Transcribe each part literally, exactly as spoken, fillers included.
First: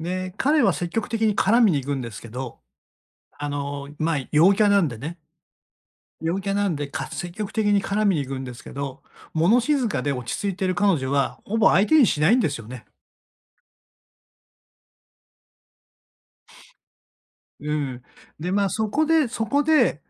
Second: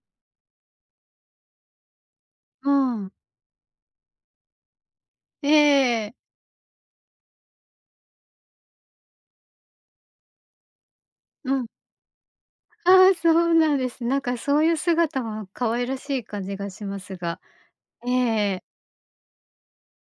ね、彼は積極的に絡みに行くんですけど、うん。あの、まあ、陽キャなんでね。ええええ。陽キャなんでかす積極的に絡みに行くんですけど、物静かで落ち着いてる彼女はうほん。ぼ相手にしないんですよね。ああ、そうなんです。なんかそういう姿は可愛らしい感じがしますが、うん。えええで、え。ま、そこでそこで、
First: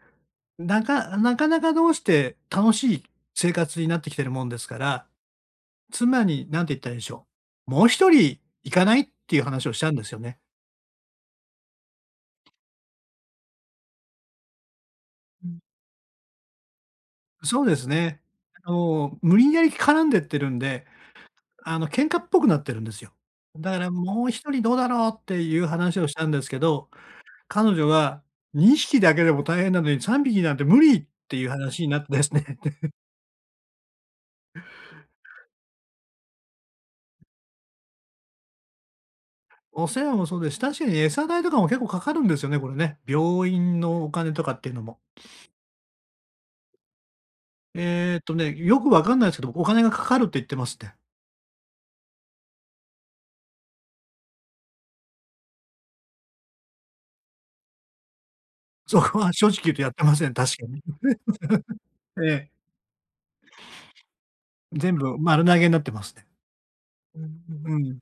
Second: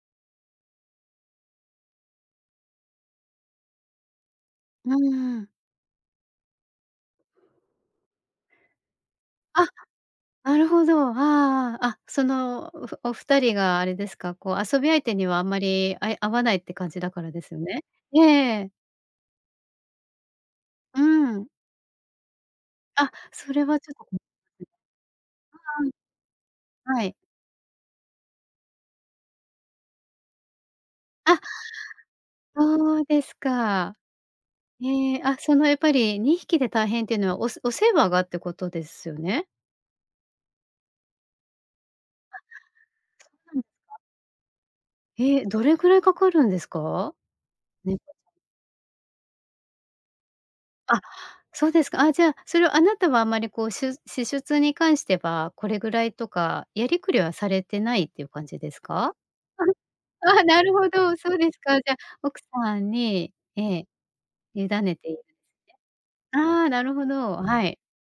なかなかなかどうして楽しい生活になってきてるもんですかうら、ん、うん。妻に、なんて言ったらいいでしょう、「もうひとりいかない？」っていう話あ！をしたんですよね。なるほど、ああああ、あ、その、おふおふたりがあれですか、こう、遊び相手にはあうんん。まりあい合わないって感じだからですそうでね？すね。えええあえ。の、無理やり絡んでってるんで、うーん。あの、喧嘩っぽくなってるんですあ、よ。それだはから、ちょっと「もうひとりどうだろう？」っていうあ話をしたんですけど、あ。はい。彼女が、「にひきだけでも大変なのにさんびきなんて無理」ってあ！いう話になってですね。そうですか。へえ、あ、その、やっぱりにひきで大変っていうのはおせお世話がってことですよね？お世話もそうです、確かに餌代とかも結構かかるんであ、すよね、これね。病そ、なんすか？院のお金とかっていうのも。え？どれぐらいかかるんですか？猫。えっとね、よくわかんないすけど、お金がかかるって言ってますって。あ、そうですか。あ、じゃあ、それをあなたはあんまりこう、しゅ支出に関してはこれぐらいとかやりくりはされてないっていう感じですそか？こは正直言う とやってません、あ、確なかるに。ほ ど、そうですか。じゃあえ奥え。さんに、ええ、委ね全て、い、部ね。丸投げなってますね。ああ、なるほうん、う、ど、はい。ふん。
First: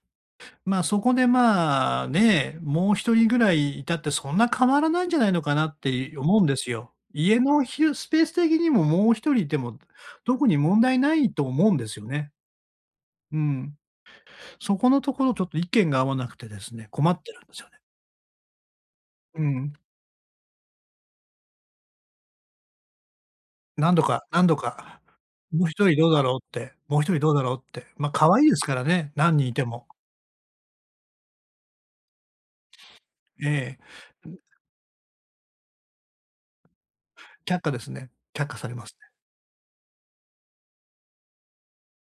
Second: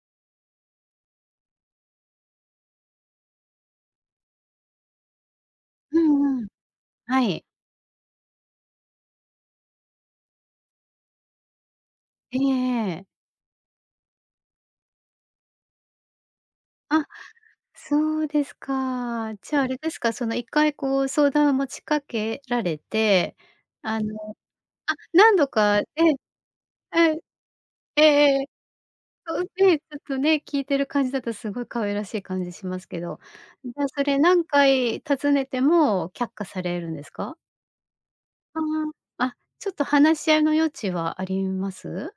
ま、そこでまあ、ね、もうひとりぐらいいたってそんな変わらないんじゃないのかなってうい思んううんん。ですよ。は家い。のひろスペース的にももうひとりいても特に問題ないと思うんですよね。ええええ。うん。そこのところちょっと意見が合わなくてですね、あ、困ってるんですよね。そうですか。うじゃ、あん。れですか、その、いっかいこう、相談を持ちかけられて、何あ度かの何度あ、か、何度「もうひかとね、りうどうだろう？」って、ん、「もうひとえりどうだろう？」って、ええま、可え、愛え、いですからね、何そう、人いてええ、ちも。ょっとね、聞いてる感じだとすごい可愛らしい感じしますけど、じえゃあそれえ。何回たずねても却下されるんですか？却下ですね、却下あされますね。あ、あ、ちょっと話し合いの余地はあります？